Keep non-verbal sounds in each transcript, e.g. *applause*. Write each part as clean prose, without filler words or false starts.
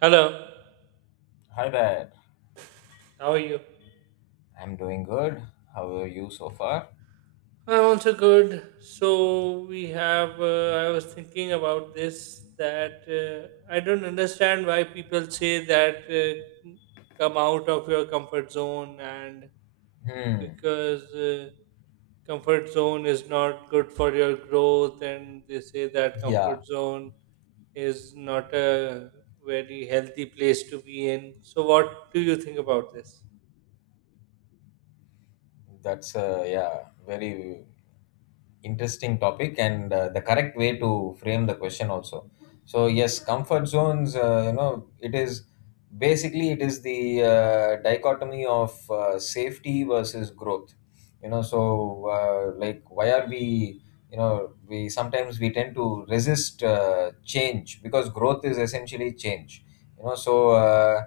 Hello, Hi there. how are you? I'm doing good. How are you so far? I'm also good. So we have. I was thinking about this that I don't understand why people say that come out of your comfort zone and Hmm. because comfort zone is not good for your growth and they say that Yeah. comfort zone is not a very healthy place to be in. So what do you think about this? That's a, yeah, very interesting topic and the correct way to frame the question also. So yes, comfort zones. It is basically it is the dichotomy of safety versus growth. So, like why are we? We sometimes we tend to resist change because growth is essentially change. So,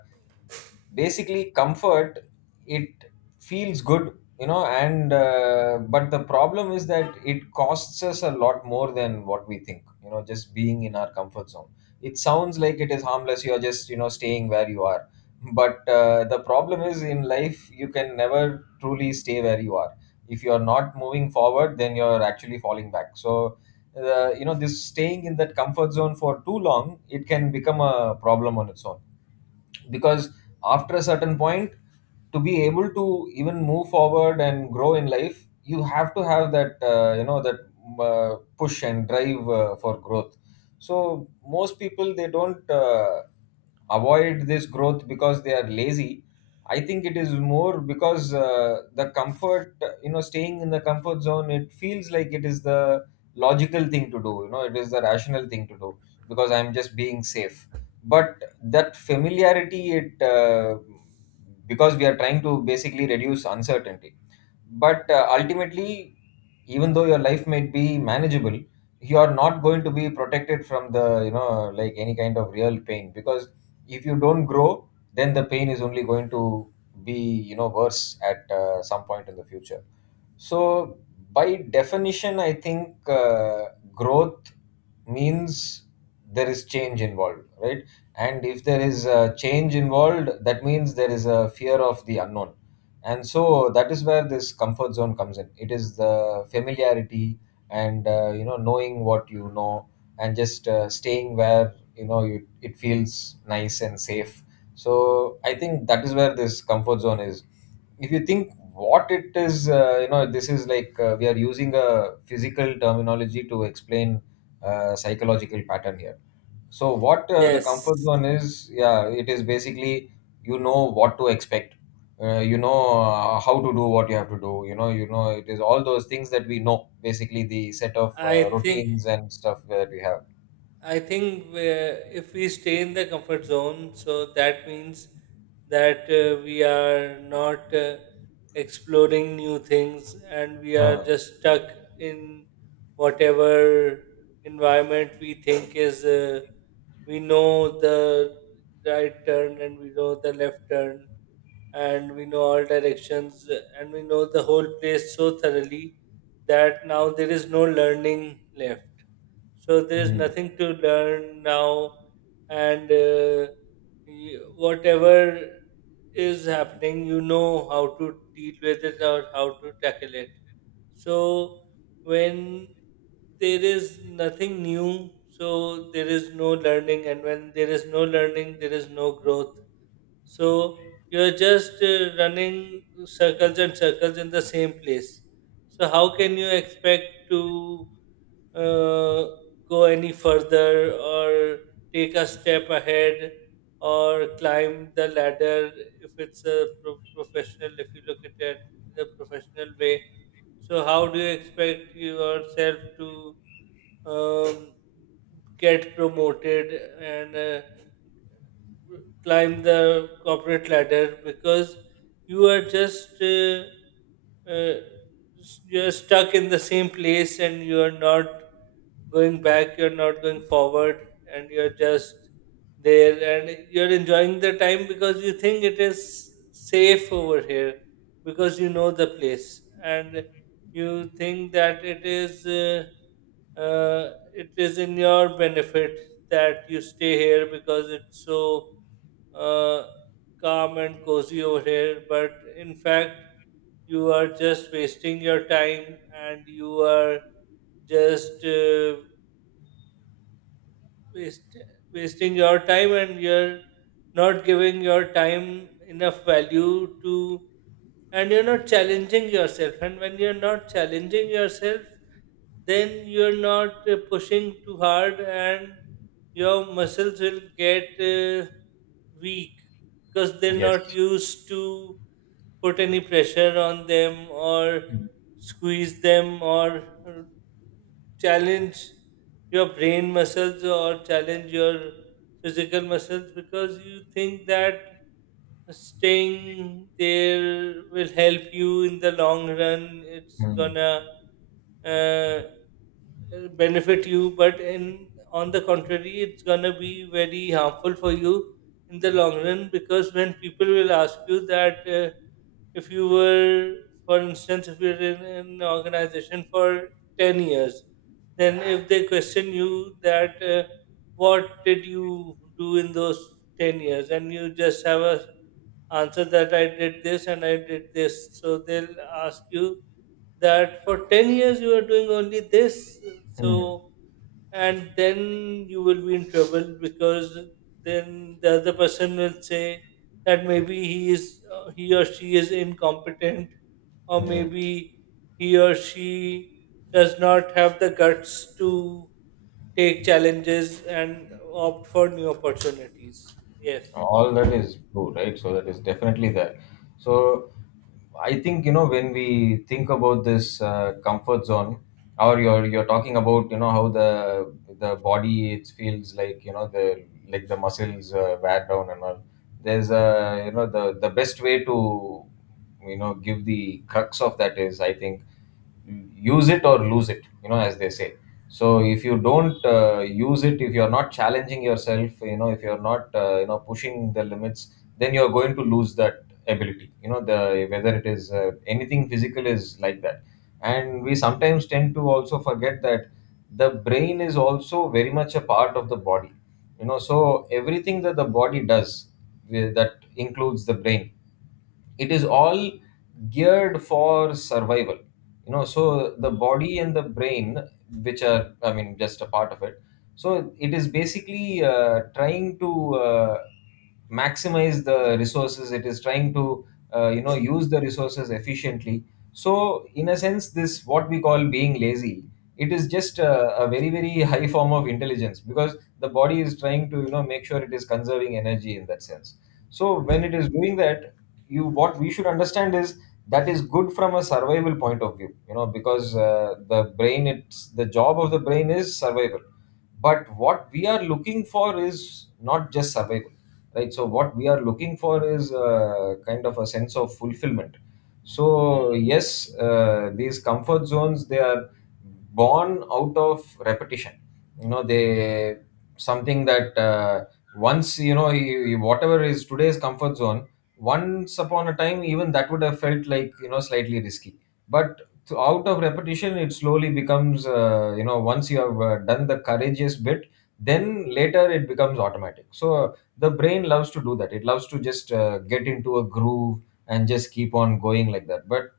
basically comfort, it feels good, and but the problem is that it costs us a lot more than what we think, just being in our comfort zone. It sounds like it is harmless. You're just, staying where you are, but the problem is in life you can never truly stay where you are. If you are not moving forward, then you're actually falling back. So this staying in that comfort zone for too long, it can become a problem on its own, because after a certain point, to be able to even move forward and grow in life, you have to have that push and drive for growth. So most people, they don't avoid this growth because they are lazy. I think it is more because the comfort, staying in the comfort zone, it feels like it is the logical thing to do. It is the rational thing to do because I'm just being safe. But that familiarity, it because we are trying to basically reduce uncertainty. But ultimately, even though your life might be manageable, you are not going to be protected from the, like, any kind of real pain, because if you don't grow, then the pain is only going to be, worse at some point in the future. So, by definition, I think growth means there is change involved, right? And if there is a change involved, that means there is a fear of the unknown. And so that is where this comfort zone comes in. It is the familiarity and knowing what you know and just staying where you know, you, it feels nice and safe. So I think that is where this comfort zone is. If you think what it is, this is like, we are using a physical terminology to explain psychological pattern here. So what, the comfort Yes, zone is, yeah, it is basically, you know what to expect, how to do what you have to do, it is all those things that we know, basically the set of I think routines and stuff that we have. I think if we stay in the comfort zone, so that means that we are not exploring new things and we are Huh. just stuck in whatever environment we think is, we know the right turn and we know the left turn and we know all directions and we know the whole place so thoroughly that now there is no learning left, so there's Mm. nothing to learn now, and whatever is happening, you know how to deal with it or how to tackle it. So when there is nothing new, so there is no learning, and when there is no learning, there is no growth, so you're just running circles and circles in the same place. So how can you expect to uh, go any further or take a step ahead or climb the ladder if it's professional, if you look at it the professional way? So how do you expect yourself to um, get promoted and climb the corporate ladder because you are just uh, you're stuck in the same place and you're not going back, you're not going forward, and you're just there and you're enjoying the time because you think it is safe over here because you know the place and you think that it is in your benefit that you stay here because it's so uh, calm and cozy over here. But in fact, you are just wasting your time and you are just waste, wasting your time and you're not giving your time enough value to, and you're not challenging yourself, and when you're not challenging yourself then you're not pushing too hard and your muscles will get weak because they're not Yes. used to put any pressure on them or squeeze them or challenge your brain muscles or challenge your physical muscles because you think that staying there will help you in the long run. It's Mm. gonna uh, benefit you, but in on the contrary it's going to be very harmful for you in the long run because when people will ask you that if you were, for instance, if you're in an organization for 10 years, then if they question you that what did you do in those 10 years, and you just have a answer that I did this and I did this. So they'll ask you that for 10 years you are doing only this. Mm. So, and then you will be in trouble because then the other person will say that maybe he or she is incompetent, or Mm. maybe he or she does not have the guts to take challenges and opt for new opportunities. Yes. All that is true, right, so that is definitely there. So I think, when we think about this comfort zone, or you're talking about, how the body, it feels like, you know the like the muscles wear down and all. There's a you know the best way to, give the crux of that is, I think, use it or lose it, as they say. So if you don't use it, if you're not challenging yourself, if you're not, pushing the limits, then you're going to lose that ability, you know the whether it is anything physical is like that. And we sometimes tend to also forget that the brain is also very much a part of the body, so everything that the body does, that includes the brain. It is all geared for survival, so the body and the brain, which are, I mean, just a part of it. So it is basically trying to maximize the resources. It is trying to use the resources efficiently. So in a sense, this what we call being lazy, it is just a very very *laughs* high form of intelligence, because the body is trying to, make sure it is conserving energy in that sense. So when it is doing that, you what we should understand is that is good from a survival point of view, because the brain, it's the job of the brain is survival. But what we are looking for is not just survival, right? So what we are looking for is kind of a sense of fulfillment. So yes, these comfort zones, they are born out of repetition. You know they something that, once you know, whatever is today's comfort zone, once upon a time, even that would have felt like, slightly risky. But out of repetition, it slowly becomes, once you have done the courageous bit, then later it becomes automatic. So the brain loves to do that. It loves to just get into a groove and just keep on going like that. But,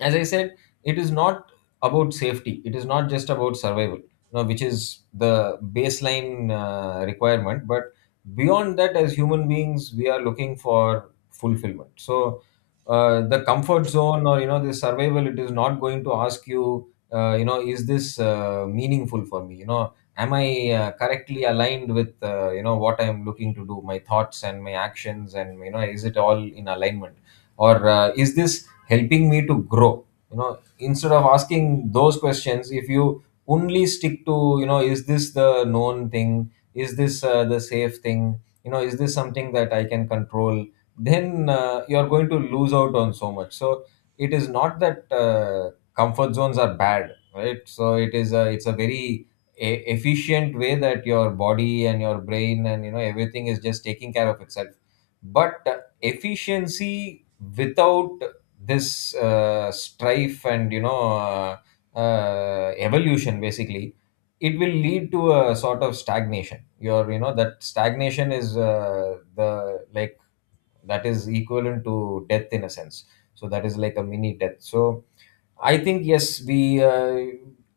as I said, it is not about safety. It is not just about survival, which is the baseline requirement. But beyond that, as human beings, we are looking for fulfillment. So the comfort zone, or the survival, it is not going to ask you, is this meaningful for me? Am I correctly aligned with what I am looking to do, my thoughts and my actions, and, is it all in alignment, or is this helping me to grow? you know instead of asking those questions, if you only stick to, is this the known thing, is this the safe thing, is this something that I can control, then you're going to lose out on so much. So it is not that comfort zones are bad, right? So it's a very efficient way that your body and your brain and, everything is just taking care of itself. But efficiency without this strife and, evolution basically, it will lead to a sort of stagnation. Your you know that stagnation is, the like, that is equivalent to death in a sense. So that is like a mini death. So I think, yes, we uh,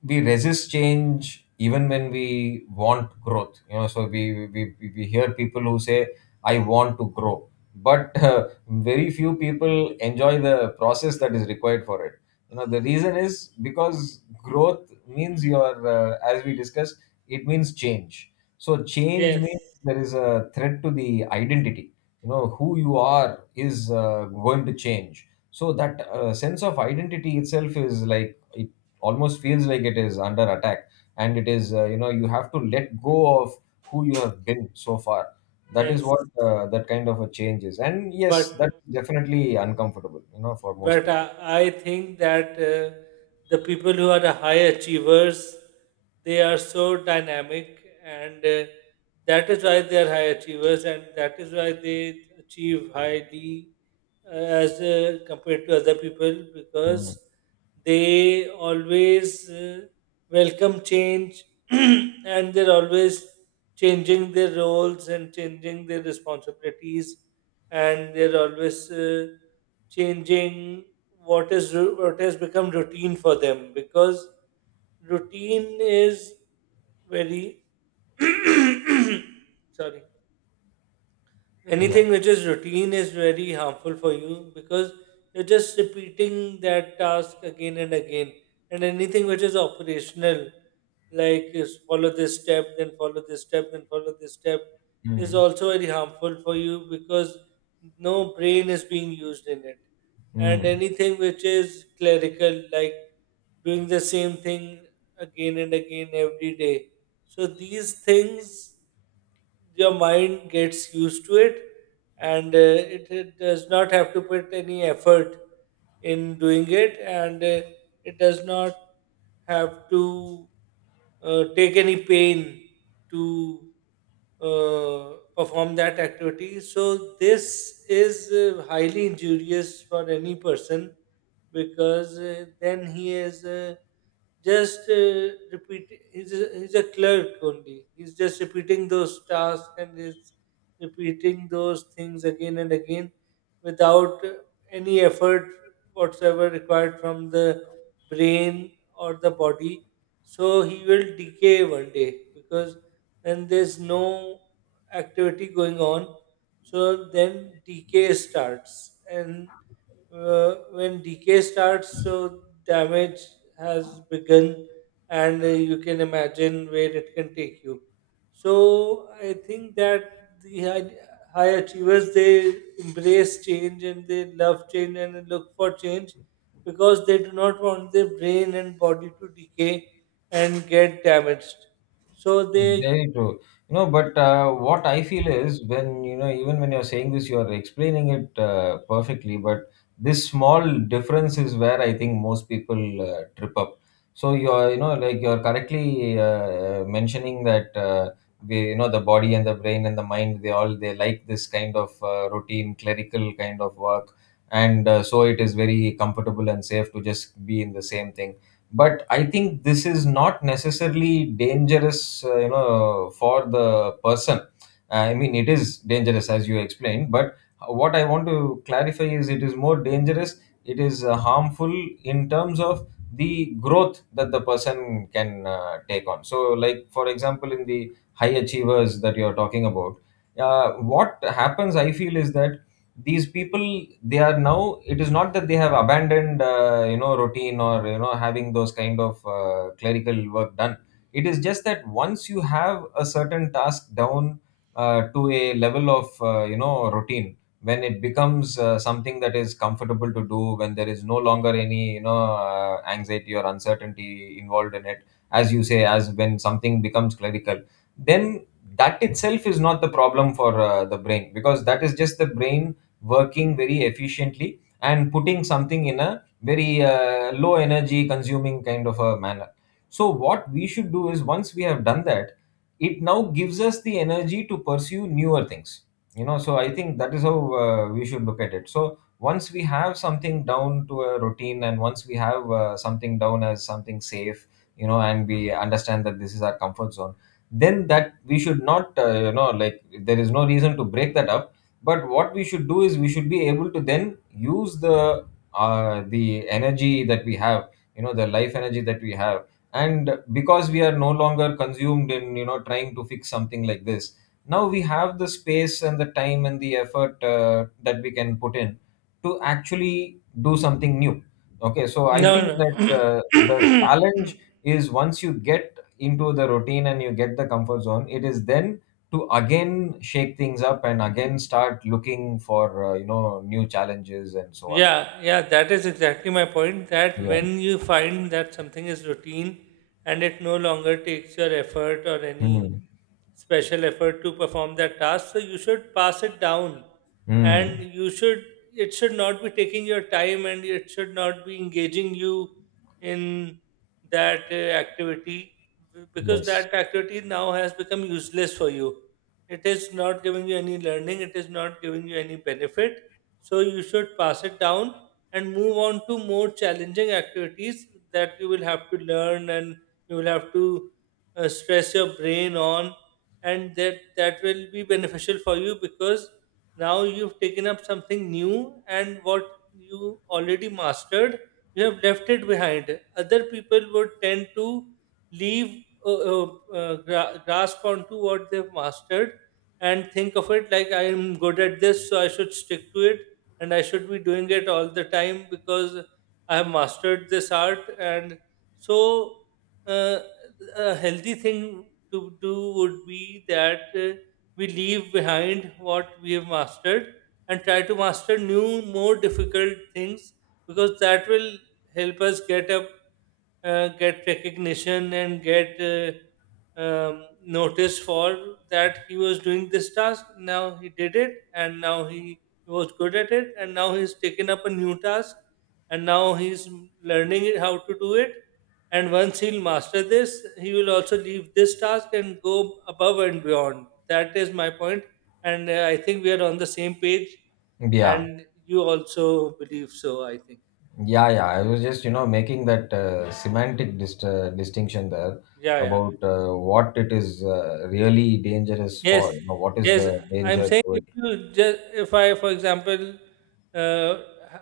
we resist change even when we want growth. So we hear people who say, "I want to grow," but *laughs* very few people enjoy the process that is required for it. The reason is because growth means your, as we discussed, it means change. So change Yes. means there is a threat to the identity. Who you are is going to change, so that sense of identity itself is like it almost feels like it is under attack, and it is, you have to let go of who you have been so far. That is Yes, what that kind of a change is, and yes, that's but definitely uncomfortable, for most But I, people. I think that the people who are the high achievers, they are so dynamic, and that is why they are high achievers, and that is why they achieve highly as compared to other people Mm. because they always welcome change *clears throat* and they're always changing their roles and changing their responsibilities, and they're always changing what what has become routine for them because routine is very *coughs* sorry yeah. Yeah. Anything which is routine is very harmful for you because you're just repeating that task again and again. And anything which is operational, like is follow this step, then follow this step, then follow this step, is Mm. also very harmful for you because no brain is being used in it. And Mm. anything which is clerical, like doing the same thing again and again every day, so these things, your mind gets used to it, and it does not have to put any effort in doing it, and it does not have to take any pain to perform that activity. So this is highly injurious for any person because then he is. Just repeat He's a, he's a clerk only, he's just repeating those tasks and he's repeating those things again and again without any effort whatsoever required from the brain or the body, so he will decay 1 day because when there's no activity going on, so then decay starts, and when decay starts, so damage has begun, and you can imagine where it can take you. So I think that the high achievers, they embrace change and they love change and they look for change because they do not want their brain and body to decay and get damaged so they Very true. But what I feel is, when, even when you're saying this, you're explaining it perfectly, but this small difference is where I think most people trip up. So like you're correctly mentioning that, the body and the brain and the mind, they all, they like this kind of routine, clerical kind of work. And so it is very comfortable and safe to just be in the same thing, but I think this is not necessarily dangerous you know, for the person. I mean, it is dangerous as you explained, but what I want to clarify is it is more dangerous. It is harmful in terms of the growth that the person can take on. So, like for example, in the high achievers that you're talking about, uh, what happens I feel is that these people, they are now it is not that they have abandoned you know, routine or you know, having those kind of clerical work done. It is just that once you have a certain task down to a level of you know, routine, when it becomes something that is comfortable to do, when there is no longer any you know anxiety or uncertainty involved in it, as you say, as when something becomes clerical, then that itself is not the problem for the brain, because that is just the brain working very efficiently and putting something in a very low energy consuming kind of a manner. So what we should do is once we have done that, it now gives us the energy to pursue newer things. You know, so I think that is how we should look at it. So once we have something down to a routine, and once we have something down as something safe, you know, and we understand that this is our comfort zone, then that we should not you know, like there is no reason to break that up. But what we should do is we should be able to then use the energy that we have, you know, the life energy that we have. And because we are no longer consumed in you know, trying to fix something like this, now we have the space and the time and the effort that we can put in to actually do something new. Okay, so I no no think that *clears throat* the challenge *coughs* is once you get into the routine and you get the comfort zone, it is then to again shake things up and again start looking for you know, new challenges and so on. Yeah, yeah, that is exactly my point. That Yeah. when you find that something is routine and it no longer takes your effort or any Mm. special effort to perform that task, so you should pass it down Mm. and you should, it should not be taking your time and it should not be engaging you in that activity because Yes. that activity now has become useless for you. It is not giving you any learning, it is not giving you any benefit, so you should pass it down and move on to more challenging activities that you will have to learn, and you will have to stress your brain on, and that will be beneficial for you because now you've taken up something new, and what you already mastered, you have left it behind. Other people would tend to leave uh, uh, grasp onto what they've mastered and think of it like, I am good at this, so I should stick to it and I should be doing it all the time because I have mastered this art. And so, uh, a healthy thing to do would be that we leave behind what we have mastered and try to master new, more difficult things because that will help us get up, get recognition, and get. Notice for that he was doing this task. Now he did it, and now he was good at it, and now he's taken up a new task, and now he's learning it, how to do it. And once he'll master this, he will also leave this task and go above and beyond. That is my point, and I think we are on the same page. Yeah, And you also believe so, I think. yeah, I was just you know, making that distinction there Yeah, yeah. about what it is really dangerous Yes, for, you know, what is the yes, I'm danger saying to it. if you just, if I, for example, uh,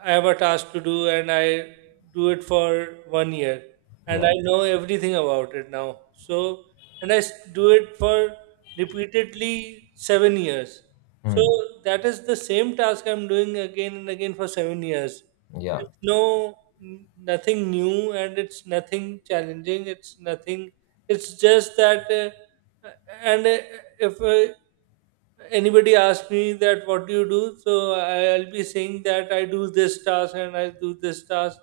I have a task to do and I do it for 1 year, and Yeah. I know everything about it now. So, and do it for repeatedly 7 years. So Mm. that is the same task I'm doing again and again for 7 years. Yeah. It's no nothing new, and it's nothing challenging. It's nothing. It's just that. And if Anybody asks me that, what do you do, so I'll be saying that I do this task and I do this task,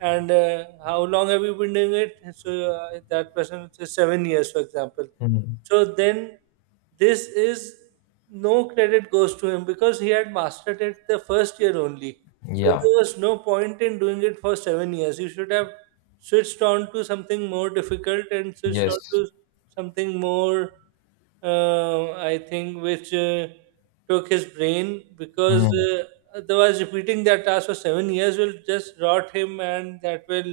and how long have you been doing it, so that person says 7 years, for example. Mm. So then this is, no credit goes to him because he had mastered it the first year only, so Yeah. there was no point in doing it for 7 years. You should have switched on to something more difficult and switched on Yes. to something more I think which took his brain because Mm. uh, otherwise repeating that task for 7 years will just rot him, and that will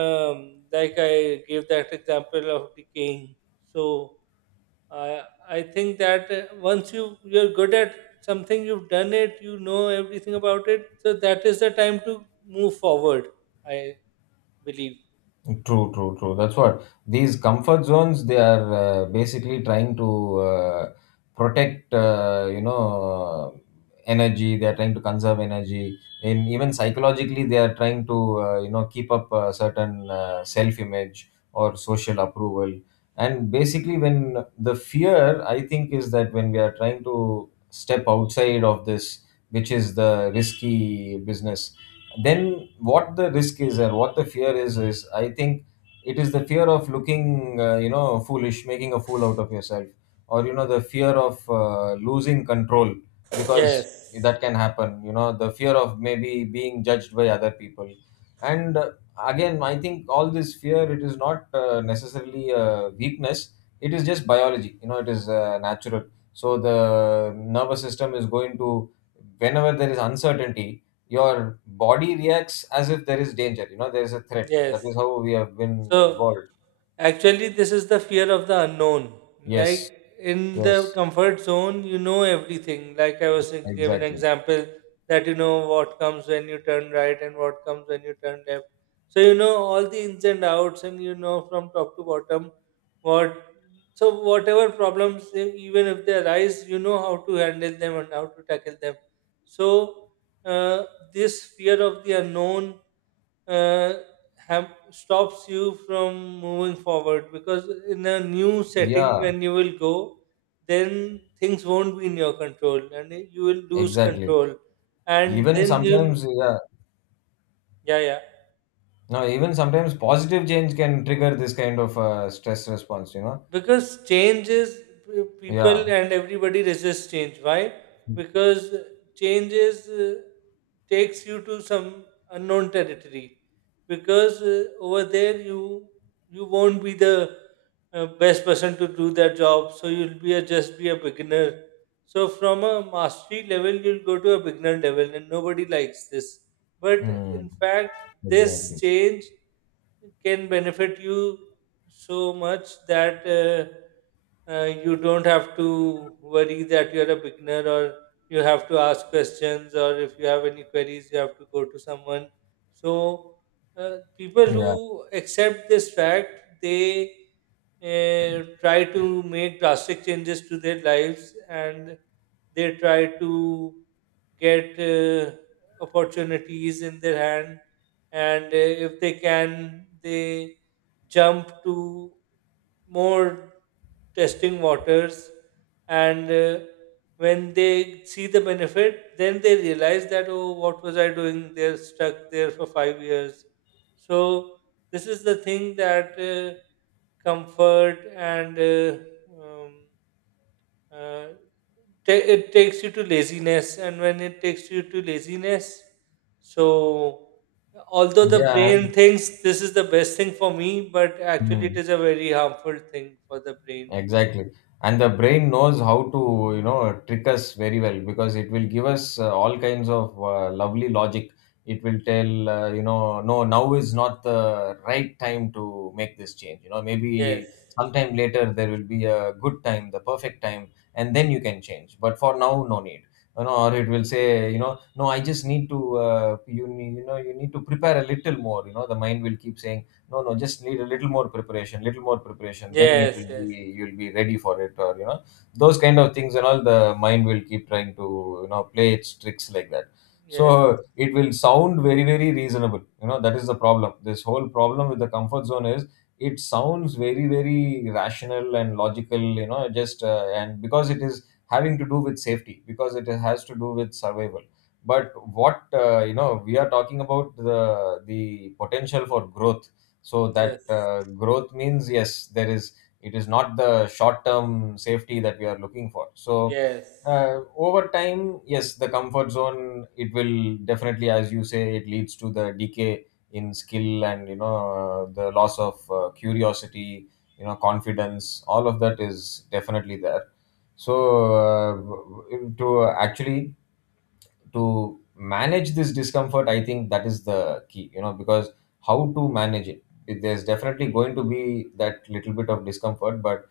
um, like I gave that example of decaying. So i I think that once you you're good at something, you've done it, you know everything about it, so that is the time to move forward, I believe. True, true, true. That's what these comfort zones, they are basically trying to protect, you know, energy. They are trying to conserve energy, and even psychologically, they are trying to, you know, keep up a certain self-image or social approval. And basically, when the fear, I think, is that when we are trying to step outside of this, which is the risky business, then what the risk is and what the fear is I think it is the fear of looking you know, foolish, making a fool out of yourself, or you know, the fear of losing control, because Yes, that can happen, you know, the fear of maybe being judged by other people. And again, I think all this fear, it is not necessarily a weakness. It is just biology, you know, it is natural. So the nervous system is going to, whenever there is uncertainty, your body reacts as if there is danger, you know, there is a threat. That yes. is how we have been So evolved. actually, this is the fear of the unknown. Like Yes. in the Yes, comfort zone, you know everything. Like I was giving an exactly. example that you know what comes when you turn right and what comes when you turn left. So you know all the ins and outs, and you know from top to bottom what. So whatever problems, even if they arise, you know how to handle them and how to tackle them. So uh, this fear of the unknown uh, have stops you from moving forward because in a new setting Yeah, when you will go, then things won't be in your control and you will lose exactly. control, and Even then you'll sometimes, yeah. yeah yeah No, even sometimes positive change can trigger this kind of stress response, you know. because change is people Yeah. and everybody resists change, why? Because change is takes you to some unknown territory because over there you you won't be the best person to do that job, so you'll be a, just be a beginner, so from a mastery level you'll go to a beginner level and nobody likes this, but Mm. in fact this Exactly. change can benefit you so much that you don't have to worry that you're a beginner or you have to ask questions, or if you have any queries you have to go to someone. So people yeah who accept this fact, they try to make drastic changes to their lives and they try to get opportunities in their hand, and if they can, they jump to more testing waters, and when they see the benefit then they realize that, oh, what was I doing, they're stuck there for 5 years. So this is the thing that comfort and um, uh, ta it takes you to laziness, and when it takes you to laziness, so although the yeah, and brain thinks this is the best thing for me, but actually hmm. it is a very harmful thing for the brain. Exactly. And the brain knows how to, you know, trick us very well, because it will give us all kinds of lovely logic. It will tell, you know, no, now is not the right time to make this change. You know, Yes, maybe sometime later there will be a good time, the perfect time, and then you can change. But for now, no need. You know, or it will say, you know, no, I just need to, you know, you need to prepare a little more. You know, the mind will keep saying no, no, just need a little more preparation, little more preparation. Then it will yes, yes, be yes, you'll be ready for it, or you know, those kind of things and all. The mind will keep trying to, you know, play its tricks like that. yes, So it will sound very very reasonable. You know, that is the problem. This whole problem with the comfort zone is it sounds very very rational and logical. You know, just and because it is having to do with safety, because it has to do with survival. But what you know, we are talking about the potential for growth. So that growth means yes, there is it is not the short term safety that we are looking for. So yes, over time, yes, the comfort zone, it will definitely, as you say, it leads to the decay in skill, and you know, the loss of curiosity, you know, confidence, all of that is definitely there. So to actually to manage this discomfort, I think that is the key, you know, because how to manage it. It- there's definitely going to be that little bit of discomfort, but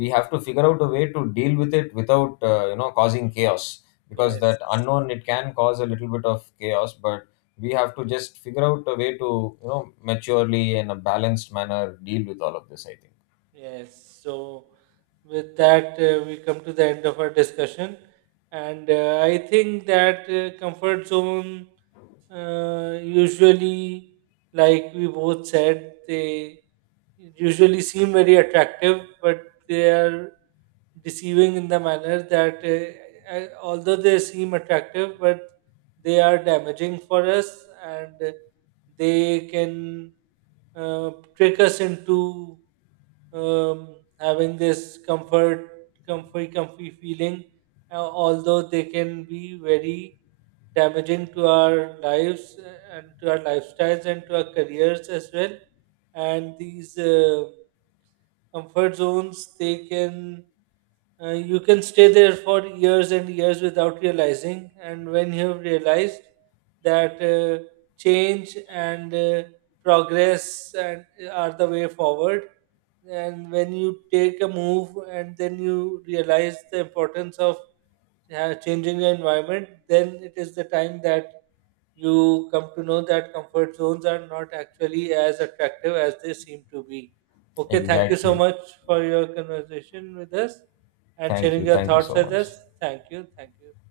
we have to figure out a way to deal with it without you know, causing chaos, because yes, that yes. unknown, it can cause a little bit of chaos, but we have to just figure out a way to you know, maturely, in a balanced manner, deal with all of this, I think. Yes, so with that, we come to the end of our discussion. And I think that comfort zone, usually, like we both said, they usually seem very attractive, but they are deceiving in the manner that, although they seem attractive, but they are damaging for us and they can uh, trick us into having this comfy feeling, although they can be very damaging to our lives and to our lifestyles and to our careers as well. And these comfort zones, they can you can stay there for years and years without realizing. And when you have realized that change and progress and are the way forward, and when you take a move and then you realize the importance of changing your environment, then it is the time that you come to know that comfort zones are not actually as attractive as they seem to be. Okay, thank you so Exactly. much for your conversation with us and Thank sharing you, your thank you thoughts so with much. us. Thank you. Thank you.